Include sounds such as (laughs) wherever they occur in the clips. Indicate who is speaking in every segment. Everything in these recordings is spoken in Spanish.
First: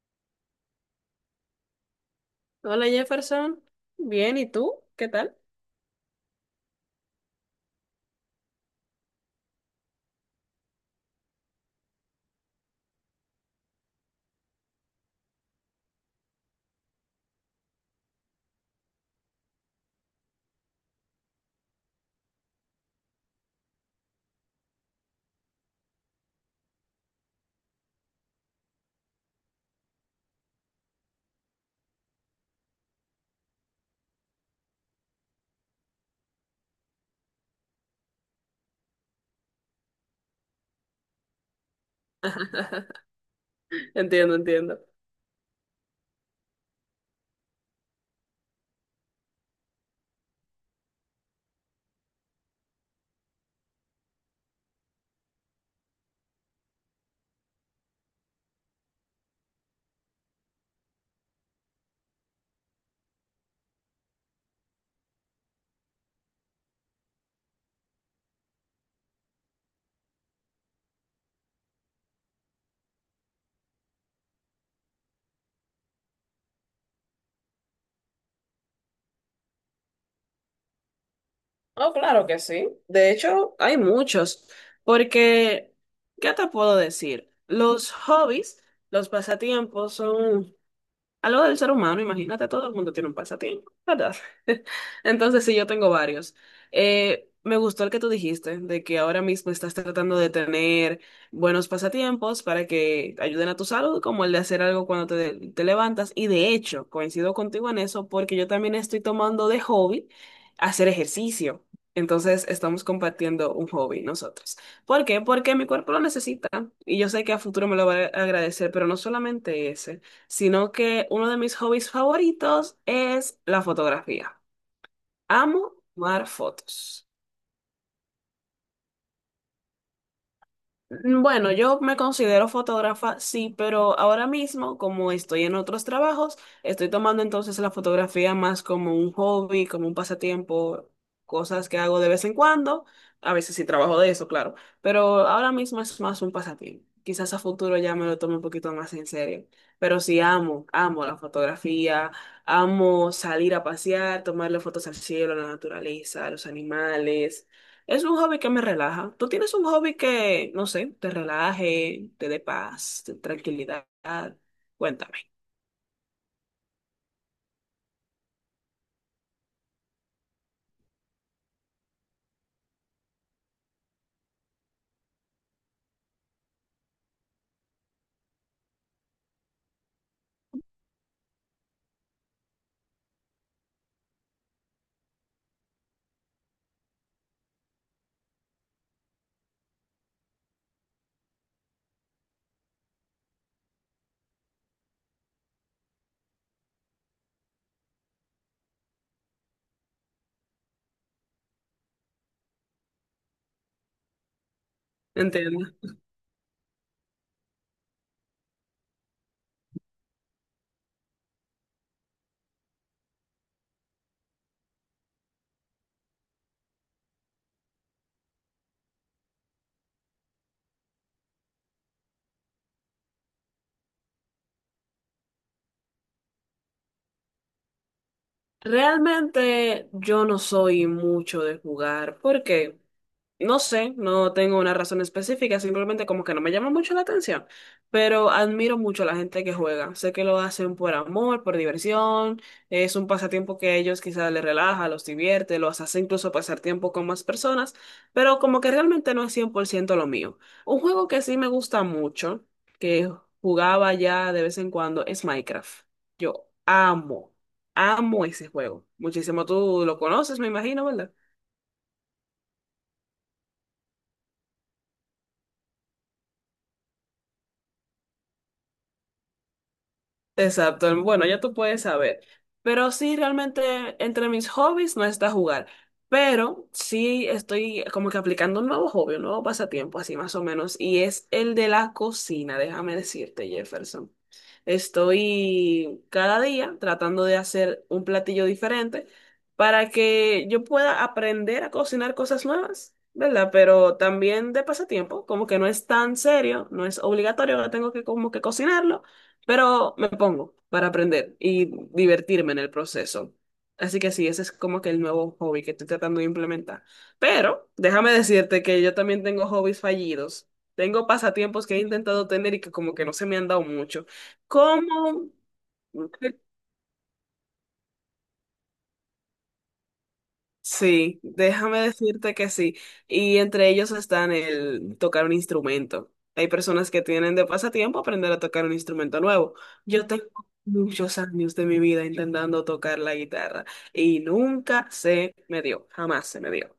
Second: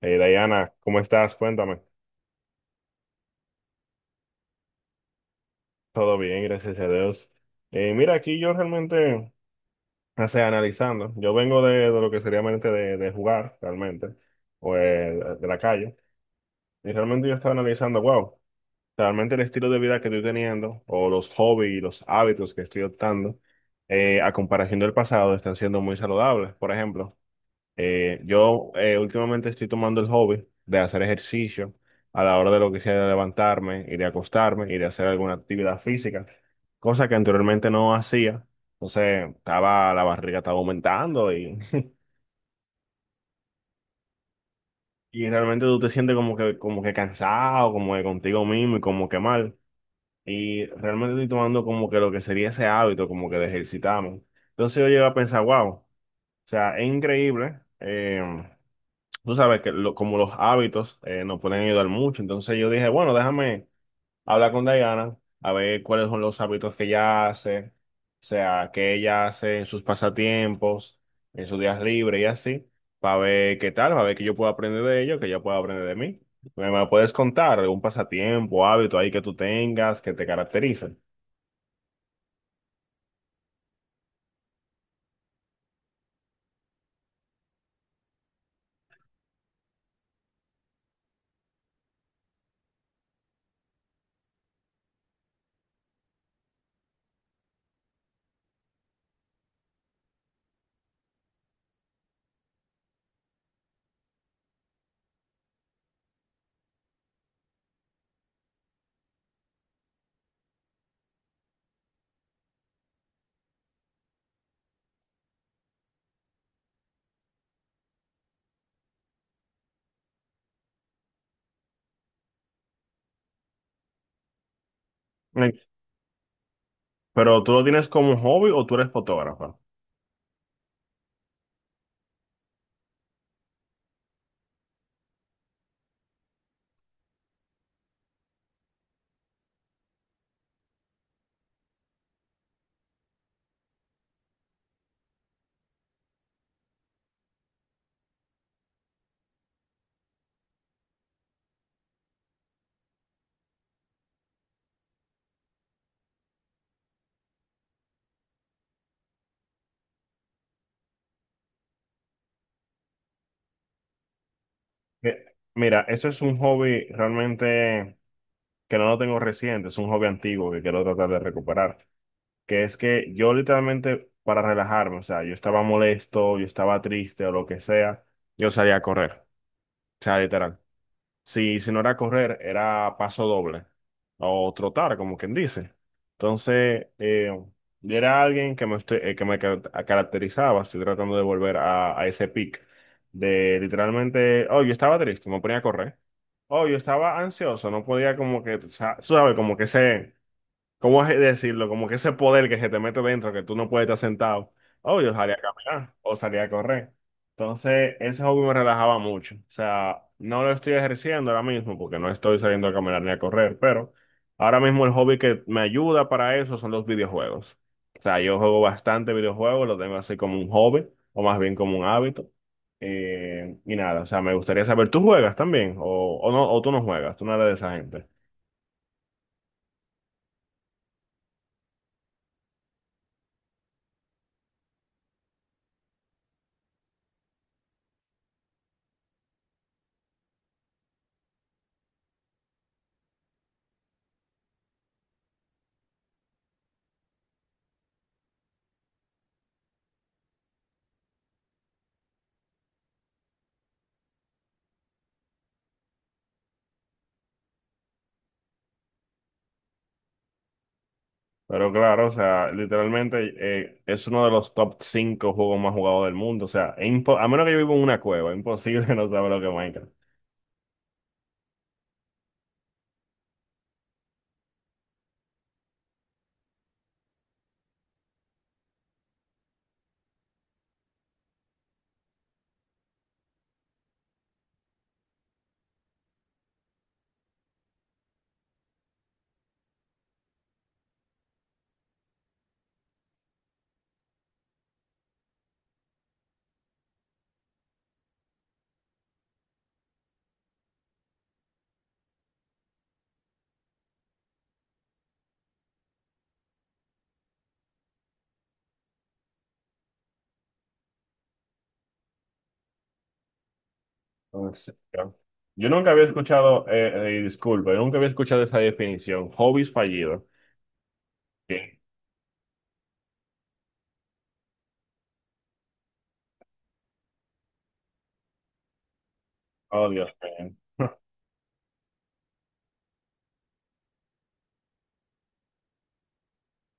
Speaker 1: Hey, Diana, ¿cómo estás? Cuéntame.
Speaker 2: Hola Jefferson, bien, ¿y tú? ¿Qué tal?
Speaker 1: Todo bien, gracias a Dios. Mira, aquí yo realmente, o sea, analizando, yo vengo de lo que sería mente de jugar, realmente, o de la calle, y realmente yo estaba analizando, wow, realmente el estilo de vida que estoy teniendo, o los hobbies y los hábitos que estoy optando, a comparación del pasado, están siendo muy saludables. Por ejemplo, yo últimamente estoy tomando el hobby de hacer ejercicio a la hora de lo que sea de levantarme, ir a acostarme, ir a hacer alguna actividad física, cosa que anteriormente no hacía. Entonces, la barriga estaba aumentando y, (laughs)
Speaker 2: (laughs) Entiendo, entiendo.
Speaker 1: y realmente tú te sientes como que cansado, como que contigo mismo y como que mal. Y realmente estoy tomando como que lo que sería ese hábito, como que de ejercitarme. Entonces yo llego a pensar, wow, o sea, es increíble. Tú sabes que como los hábitos nos pueden ayudar mucho. Entonces yo dije, bueno, déjame hablar con Diana, a ver cuáles son los hábitos que ella hace, o sea, que ella hace en sus pasatiempos, en sus días libres y así, para ver qué tal, para ver que yo puedo aprender de ello, que ella pueda aprender de mí. ¿Me puedes contar algún pasatiempo, hábito ahí que tú tengas, que te caracterice?
Speaker 2: Oh, claro que sí. De hecho, hay muchos, porque, ¿qué te puedo decir? Los hobbies, los pasatiempos son algo del ser humano, imagínate, todo el mundo tiene un pasatiempo, ¿verdad? (laughs) Entonces, sí, yo tengo varios. Me gustó el que tú dijiste, de que ahora mismo estás tratando de tener buenos pasatiempos para que ayuden a tu salud, como el de hacer algo cuando te levantas. Y de hecho, coincido contigo en eso, porque yo también estoy tomando de hobby hacer ejercicio. Entonces, estamos compartiendo un hobby nosotros. ¿Por qué? Porque mi cuerpo lo necesita y yo sé que a futuro me lo va a agradecer, pero no solamente ese, sino que uno de mis hobbies favoritos es la fotografía.
Speaker 1: Eh,
Speaker 2: Amo tomar fotos.
Speaker 1: ¿Pero tú lo tienes como un hobby o tú eres fotógrafa?
Speaker 2: Mm, bueno, yo me considero fotógrafa, sí, pero ahora mismo, como estoy en otros trabajos, estoy tomando entonces la fotografía más como un hobby, como un pasatiempo, cosas que hago de vez en cuando. A veces sí trabajo de eso, claro, pero ahora mismo es más un pasatiempo. Quizás a futuro ya me lo tome un poquito más en serio, pero sí amo, amo la fotografía, amo salir a pasear, tomarle fotos al cielo, a la naturaleza, a los animales. Es un hobby que me relaja. ¿Tú tienes un hobby que, no sé, te relaje, te dé paz, tranquilidad? Cuéntame.
Speaker 1: Eh, Mira, eso es un hobby realmente que no lo tengo reciente, es un hobby antiguo que quiero tratar de recuperar, que es que yo literalmente para relajarme, o sea, yo estaba molesto, yo estaba triste o lo que sea, yo salía a correr, o sea, literal. Si, si no era correr, era paso doble o trotar, como quien dice. Entonces, yo era alguien que me, estoy- que me ca- caracterizaba, estoy tratando de volver a ese pic de literalmente, oh, yo estaba triste, me ponía a correr. Oh, yo estaba ansioso, no podía como que, sabes, como que ese, ¿cómo es decirlo? Como que ese poder que se te mete dentro, que tú no puedes estar sentado. Oh, yo salía a
Speaker 2: Entiendo.
Speaker 1: caminar o salía a correr. Entonces, ese hobby me relajaba mucho. O sea, no lo estoy ejerciendo ahora mismo porque no estoy saliendo a caminar ni a correr, pero ahora mismo el hobby que me ayuda para eso son los videojuegos. O sea, yo juego bastante videojuegos, lo tengo así como un hobby o más bien como un hábito. Y nada, o sea, me gustaría saber, ¿tú juegas también? ¿O no, o tú no juegas? ¿Tú no eres de esa gente?
Speaker 2: Realmente yo no soy mucho de jugar. ¿Por qué? No sé, no tengo una razón específica, simplemente como que no me llama mucho la atención, pero admiro mucho a la gente que juega. Sé que lo hacen por amor, por diversión, es un pasatiempo que a ellos quizás les relaja, los divierte, los hace incluso pasar tiempo con más personas, pero como que realmente no es 100% lo mío. Un juego que sí me gusta mucho, que jugaba ya de vez en cuando, es Minecraft. Yo amo, amo ese juego. Muchísimo, tú lo conoces, me imagino, ¿verdad?
Speaker 1: Pero claro, o sea, literalmente es uno de los top 5 juegos más jugados del mundo. O sea, a menos que yo viva en una cueva, es imposible (laughs) no saber lo que es Minecraft.
Speaker 2: Exacto, bueno, ya tú puedes saber. Pero sí, realmente entre mis hobbies no está jugar. Pero sí estoy como que aplicando un nuevo hobby, un nuevo pasatiempo, así más o menos. Y es el de la cocina, déjame decirte, Jefferson. Estoy cada día tratando de hacer un platillo diferente para que yo pueda aprender a cocinar cosas nuevas, ¿verdad? Pero también de pasatiempo, como que no es tan serio, no es obligatorio, ahora tengo que como que cocinarlo, pero me pongo para aprender y divertirme en el proceso. Así que sí, ese es como que el nuevo hobby que estoy tratando de implementar. Pero déjame decirte que yo también tengo hobbies fallidos. Tengo pasatiempos que he intentado tener y que como que no se me han dado mucho.
Speaker 1: Entonces, yo
Speaker 2: Como
Speaker 1: yo nunca había escuchado, disculpa, yo nunca había escuchado esa definición, hobbies fallidos.
Speaker 2: sí, déjame
Speaker 1: Sí.
Speaker 2: decirte que sí. Y entre ellos están el tocar un instrumento. Hay personas que tienen de pasatiempo aprender a tocar un instrumento nuevo.
Speaker 1: Oh,
Speaker 2: Yo
Speaker 1: Dios
Speaker 2: tengo
Speaker 1: mío. (laughs)
Speaker 2: muchos años de mi vida intentando tocar la guitarra y nunca se me dio, jamás se me dio.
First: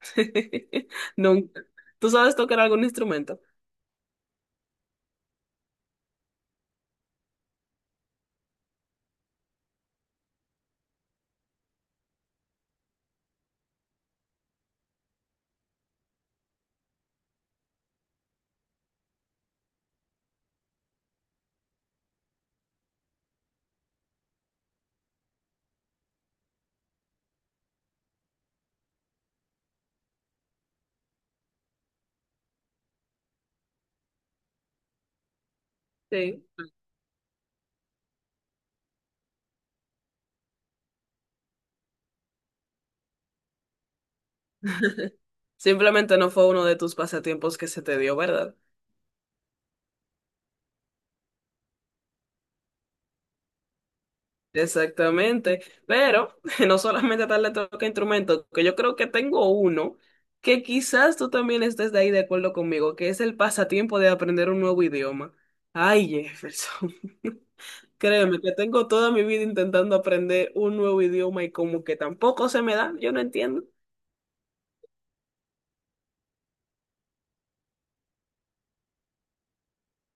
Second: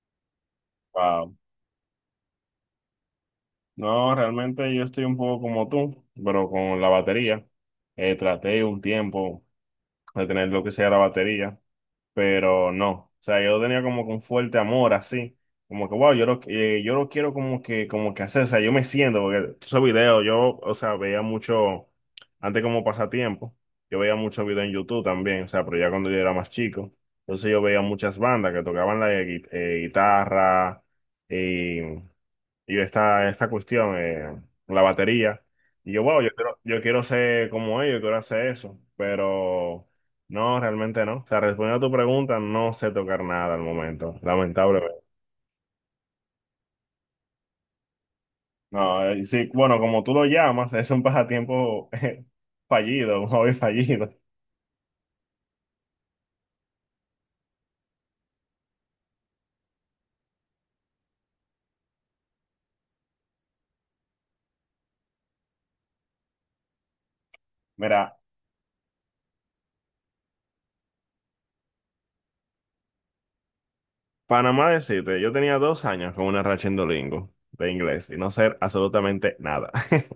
Speaker 2: (laughs)
Speaker 1: Wow.
Speaker 2: Nunca. ¿Tú sabes tocar algún instrumento?
Speaker 1: No, realmente yo estoy un poco como tú, pero con la batería. Traté un tiempo de tener lo que sea la batería, pero no. O sea, yo tenía como que un fuerte amor así, como que, wow, yo lo quiero como que hacer, o sea, yo me siento, porque esos videos, yo, o sea, veía mucho, antes como pasatiempo, yo veía muchos videos en YouTube también, o sea, pero ya cuando yo era más chico, entonces yo veía muchas bandas que tocaban la guitarra, eh, y esta cuestión, la batería. Y yo, wow,
Speaker 2: Sí.
Speaker 1: yo quiero ser como ellos, quiero hacer eso, pero no, realmente no. O sea, respondiendo a tu pregunta, no sé tocar nada al momento, lamentablemente.
Speaker 2: Simplemente no fue uno de tus pasatiempos que se te dio, ¿verdad?
Speaker 1: No, sí, bueno, como tú lo llamas, es un pasatiempo (laughs) fallido, un hobby fallido.
Speaker 2: Exactamente, pero (laughs) no solamente tal le toca instrumento, que yo creo que tengo uno que quizás tú también estés de ahí de acuerdo conmigo, que es el pasatiempo de aprender un nuevo idioma. Ay, Jefferson, (laughs)
Speaker 1: Mira,
Speaker 2: créeme que tengo toda mi vida intentando aprender un nuevo idioma y como que tampoco se me da, yo no entiendo.
Speaker 1: Panamá decirte, yo tenía 2 años con una racha en Duolingo de inglés y no ser absolutamente nada. (laughs)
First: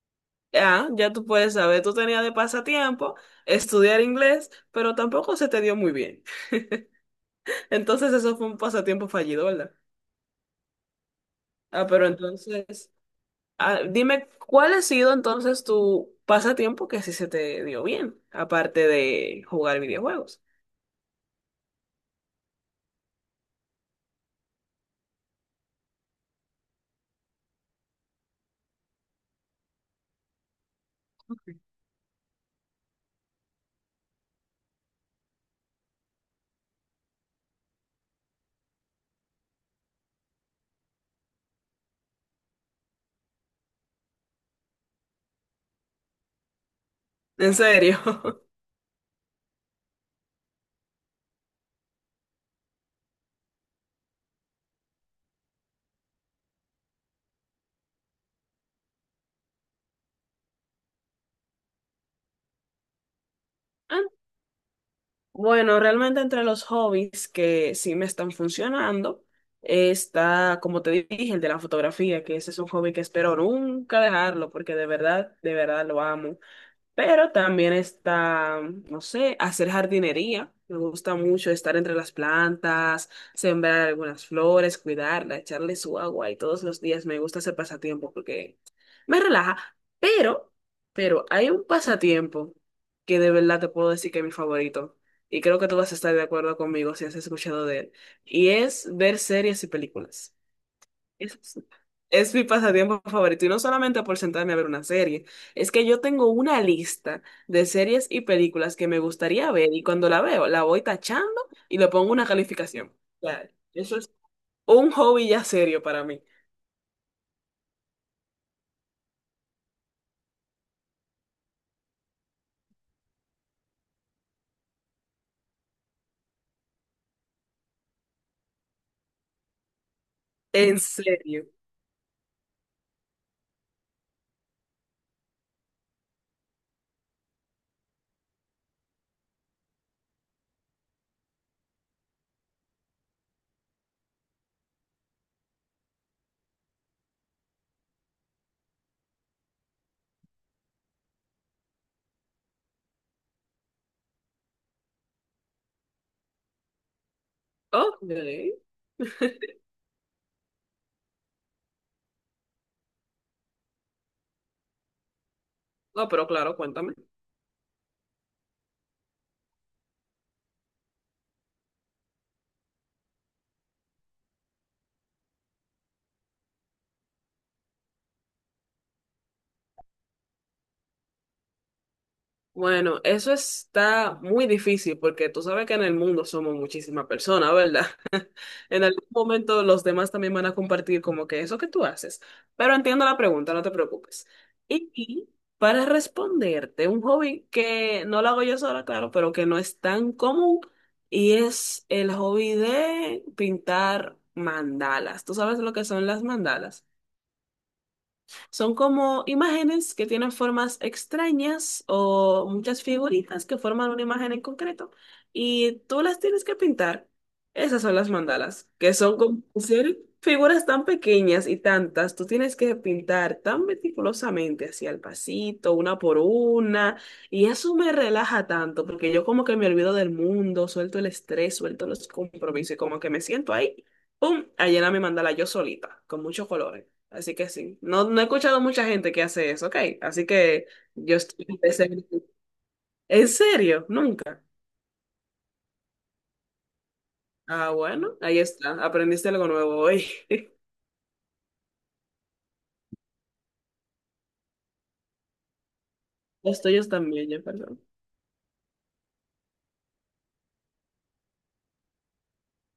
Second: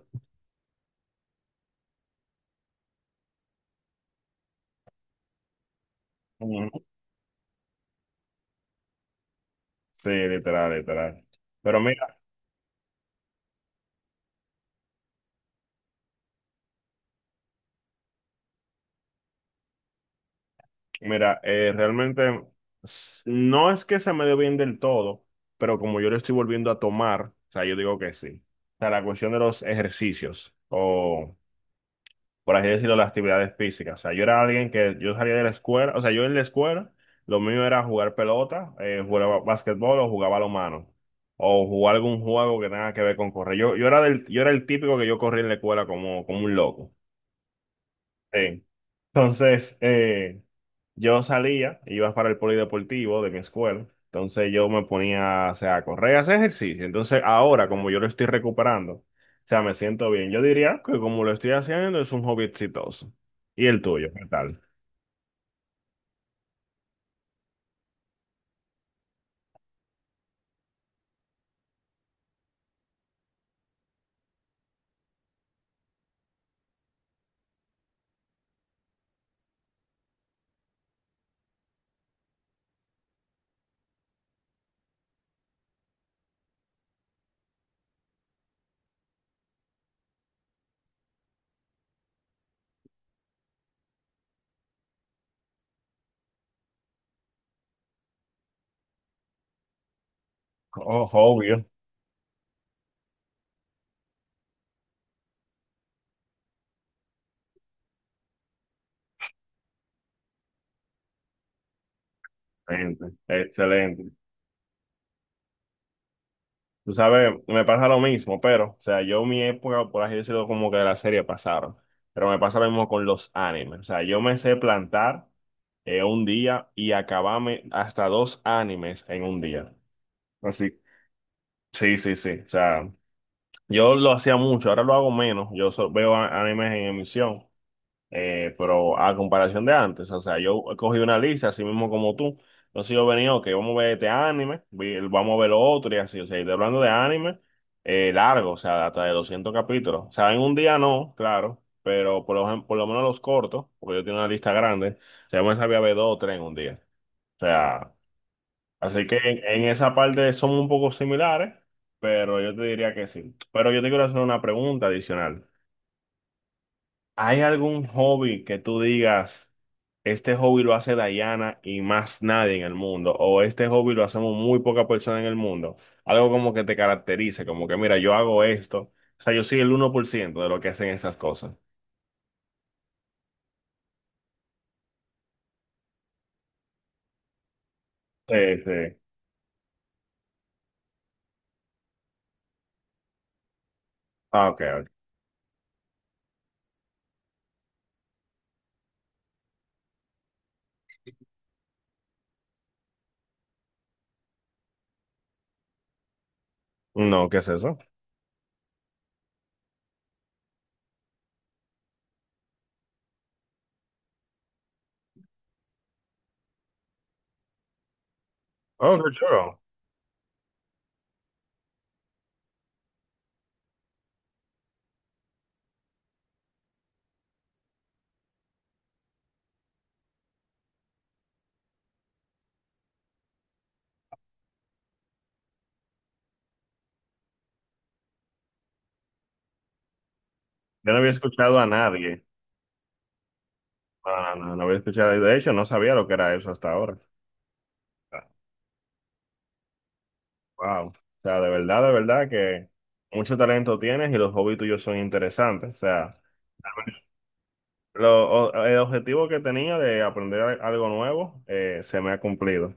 Speaker 2: Ah, ya tú puedes saber, tú tenías de pasatiempo estudiar inglés, pero tampoco se te dio muy bien.
Speaker 1: Ujú.
Speaker 2: (laughs) Entonces eso fue un pasatiempo fallido, ¿verdad?
Speaker 1: Sí, literal, literal. Pero
Speaker 2: Ah, pero entonces... Ah, dime, ¿cuál ha sido entonces tu pasatiempo que sí se te dio bien, aparte de jugar videojuegos?
Speaker 1: mira, realmente no es que se me dé bien del todo, pero como yo lo estoy volviendo a tomar, o sea, yo digo que sí. O sea, la cuestión de los ejercicios, o por así decirlo, las actividades físicas. O sea, yo era alguien que yo salía de la escuela, o sea, yo en la escuela, lo mío era jugar pelota, jugaba básquetbol o jugaba mano o jugar algún juego que tenga que ver con correr. Yo era el típico que yo corría en la escuela como, como un loco.
Speaker 2: ¿En serio? (laughs)
Speaker 1: Sí. Entonces, yo salía, iba para el polideportivo de mi escuela, entonces yo me ponía, o sea, a correr, a hacer ejercicio. Entonces, ahora, como yo lo estoy recuperando, o sea, me siento bien. Yo diría que como lo estoy haciendo, es un hobby exitoso. ¿Y el
Speaker 2: Ah,
Speaker 1: tuyo? ¿Qué tal?
Speaker 2: bueno, realmente entre los hobbies que sí me están funcionando está, como te dije, el de la fotografía, que ese es un hobby que espero nunca dejarlo porque de verdad lo amo. Pero también está, no sé, hacer jardinería. Me gusta mucho estar entre las plantas, sembrar algunas flores, cuidarla, echarle su agua y todos los días me gusta ese pasatiempo porque me relaja. Pero, pero hay un pasatiempo que de verdad te puedo decir que es mi favorito y creo que tú vas a estar de acuerdo conmigo si has escuchado de él y es ver series y películas.
Speaker 1: Oh,
Speaker 2: Es,
Speaker 1: obvio.
Speaker 2: es mi pasatiempo favorito y no solamente por sentarme a ver una serie, es que yo tengo una lista de series y películas que me gustaría ver y cuando la veo la voy tachando y le pongo una calificación.
Speaker 1: Excelente,
Speaker 2: O sea, eso es
Speaker 1: excelente.
Speaker 2: un hobby ya serio para mí.
Speaker 1: Tú sabes, me pasa lo mismo, pero, o sea, yo mi época, por así decirlo, como que de la serie pasaron. Pero me pasa lo mismo con los animes. O sea, yo me sé plantar en un día y acabame hasta dos animes en un día.
Speaker 2: En
Speaker 1: Así,
Speaker 2: serio.
Speaker 1: sí, sí, sí. O sea, yo lo hacía mucho, ahora lo hago menos. Yo veo animes en emisión, pero a comparación de antes, o sea, yo cogí una lista, así mismo como tú. Entonces yo venía, ok, vamos a ver este anime, vamos a ver lo otro y así. O sea, y estoy hablando de anime largo, o sea, hasta de 200 capítulos. O sea, en un día no, claro, pero por lo menos los cortos, porque yo tengo una lista grande, o sea, yo me sabía ver dos o tres en un día. O sea,
Speaker 2: Ok.
Speaker 1: así que en,
Speaker 2: (laughs)
Speaker 1: en esa parte somos un poco similares, pero yo te diría que sí. Pero yo te quiero hacer una pregunta adicional.
Speaker 2: No, pero claro, cuéntame.
Speaker 1: ¿Hay algún hobby que tú digas, este hobby lo hace Dayana y más nadie en el mundo? ¿O este hobby lo hacemos muy poca persona en el mundo? Algo como que te caracterice, como que mira, yo hago esto. O sea, yo soy el 1% de lo que hacen estas cosas.
Speaker 2: Bueno, eso está muy difícil porque tú sabes que en el mundo somos muchísimas personas, ¿verdad?
Speaker 1: Sí,
Speaker 2: En
Speaker 1: sí.
Speaker 2: algún momento los demás también van a compartir como que eso que tú haces. Pero entiendo la pregunta, no te preocupes.
Speaker 1: Ah, ok, ok.
Speaker 2: Y para responderte, un hobby que no lo hago yo sola, claro, pero que no es tan común, y es el hobby de pintar mandalas. ¿Tú sabes lo que son las mandalas?
Speaker 1: No, ¿qué es eso?
Speaker 2: Son como imágenes que tienen formas extrañas o muchas figuritas que forman una imagen en concreto y tú las tienes que pintar. Esas son las mandalas, que
Speaker 1: Oh, qué
Speaker 2: son como (laughs)
Speaker 1: chulo.
Speaker 2: ser figuras tan pequeñas y tantas. Tú tienes que pintar tan meticulosamente, así al pasito, una por una. Y eso me relaja tanto porque yo como que me olvido del mundo, suelto el estrés, suelto los compromisos y como que me siento ahí, ¡pum!, a llenar mi mandala yo solita, con muchos colores. Así que sí. No, no he escuchado mucha gente que hace eso, ok. Así que
Speaker 1: Yo no había
Speaker 2: yo
Speaker 1: escuchado a nadie.
Speaker 2: (laughs) ¿En serio?
Speaker 1: No,
Speaker 2: Nunca.
Speaker 1: no, no, no había escuchado. De hecho, no sabía lo que era eso hasta ahora.
Speaker 2: Ah, bueno, ahí está. Aprendiste algo nuevo hoy. (laughs)
Speaker 1: Wow. O sea, de verdad que mucho talento tienes y los hobbies tuyos son interesantes. O sea,
Speaker 2: Los tuyos también, ya, perdón.
Speaker 1: el objetivo que tenía de aprender algo nuevo se me ha cumplido.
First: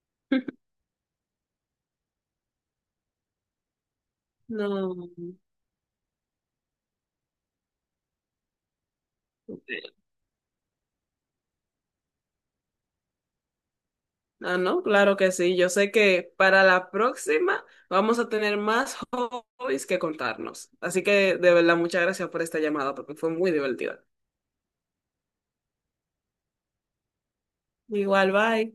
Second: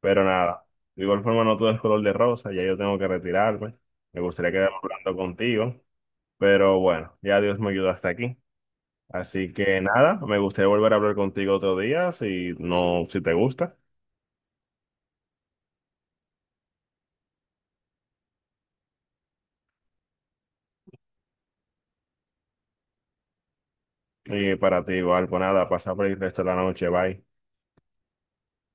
Speaker 1: Pero
Speaker 2: (laughs)
Speaker 1: nada, de igual forma no todo es color de rosa, ya yo tengo que retirarme. Me gustaría quedar
Speaker 2: No.
Speaker 1: hablando contigo, pero bueno, ya Dios me ayudó hasta aquí. Así que
Speaker 2: Ok.
Speaker 1: nada, me gustaría volver a hablar contigo otro día, si no, si te gusta.
Speaker 2: Ah, no, claro que sí. Yo sé que para la próxima vamos a tener más hobbies que contarnos. Así que de verdad, muchas gracias por esta llamada porque fue muy divertida.
Speaker 1: Y para ti igual, pues nada, pasa por el resto de la noche, bye.
Speaker 2: Igual, bye.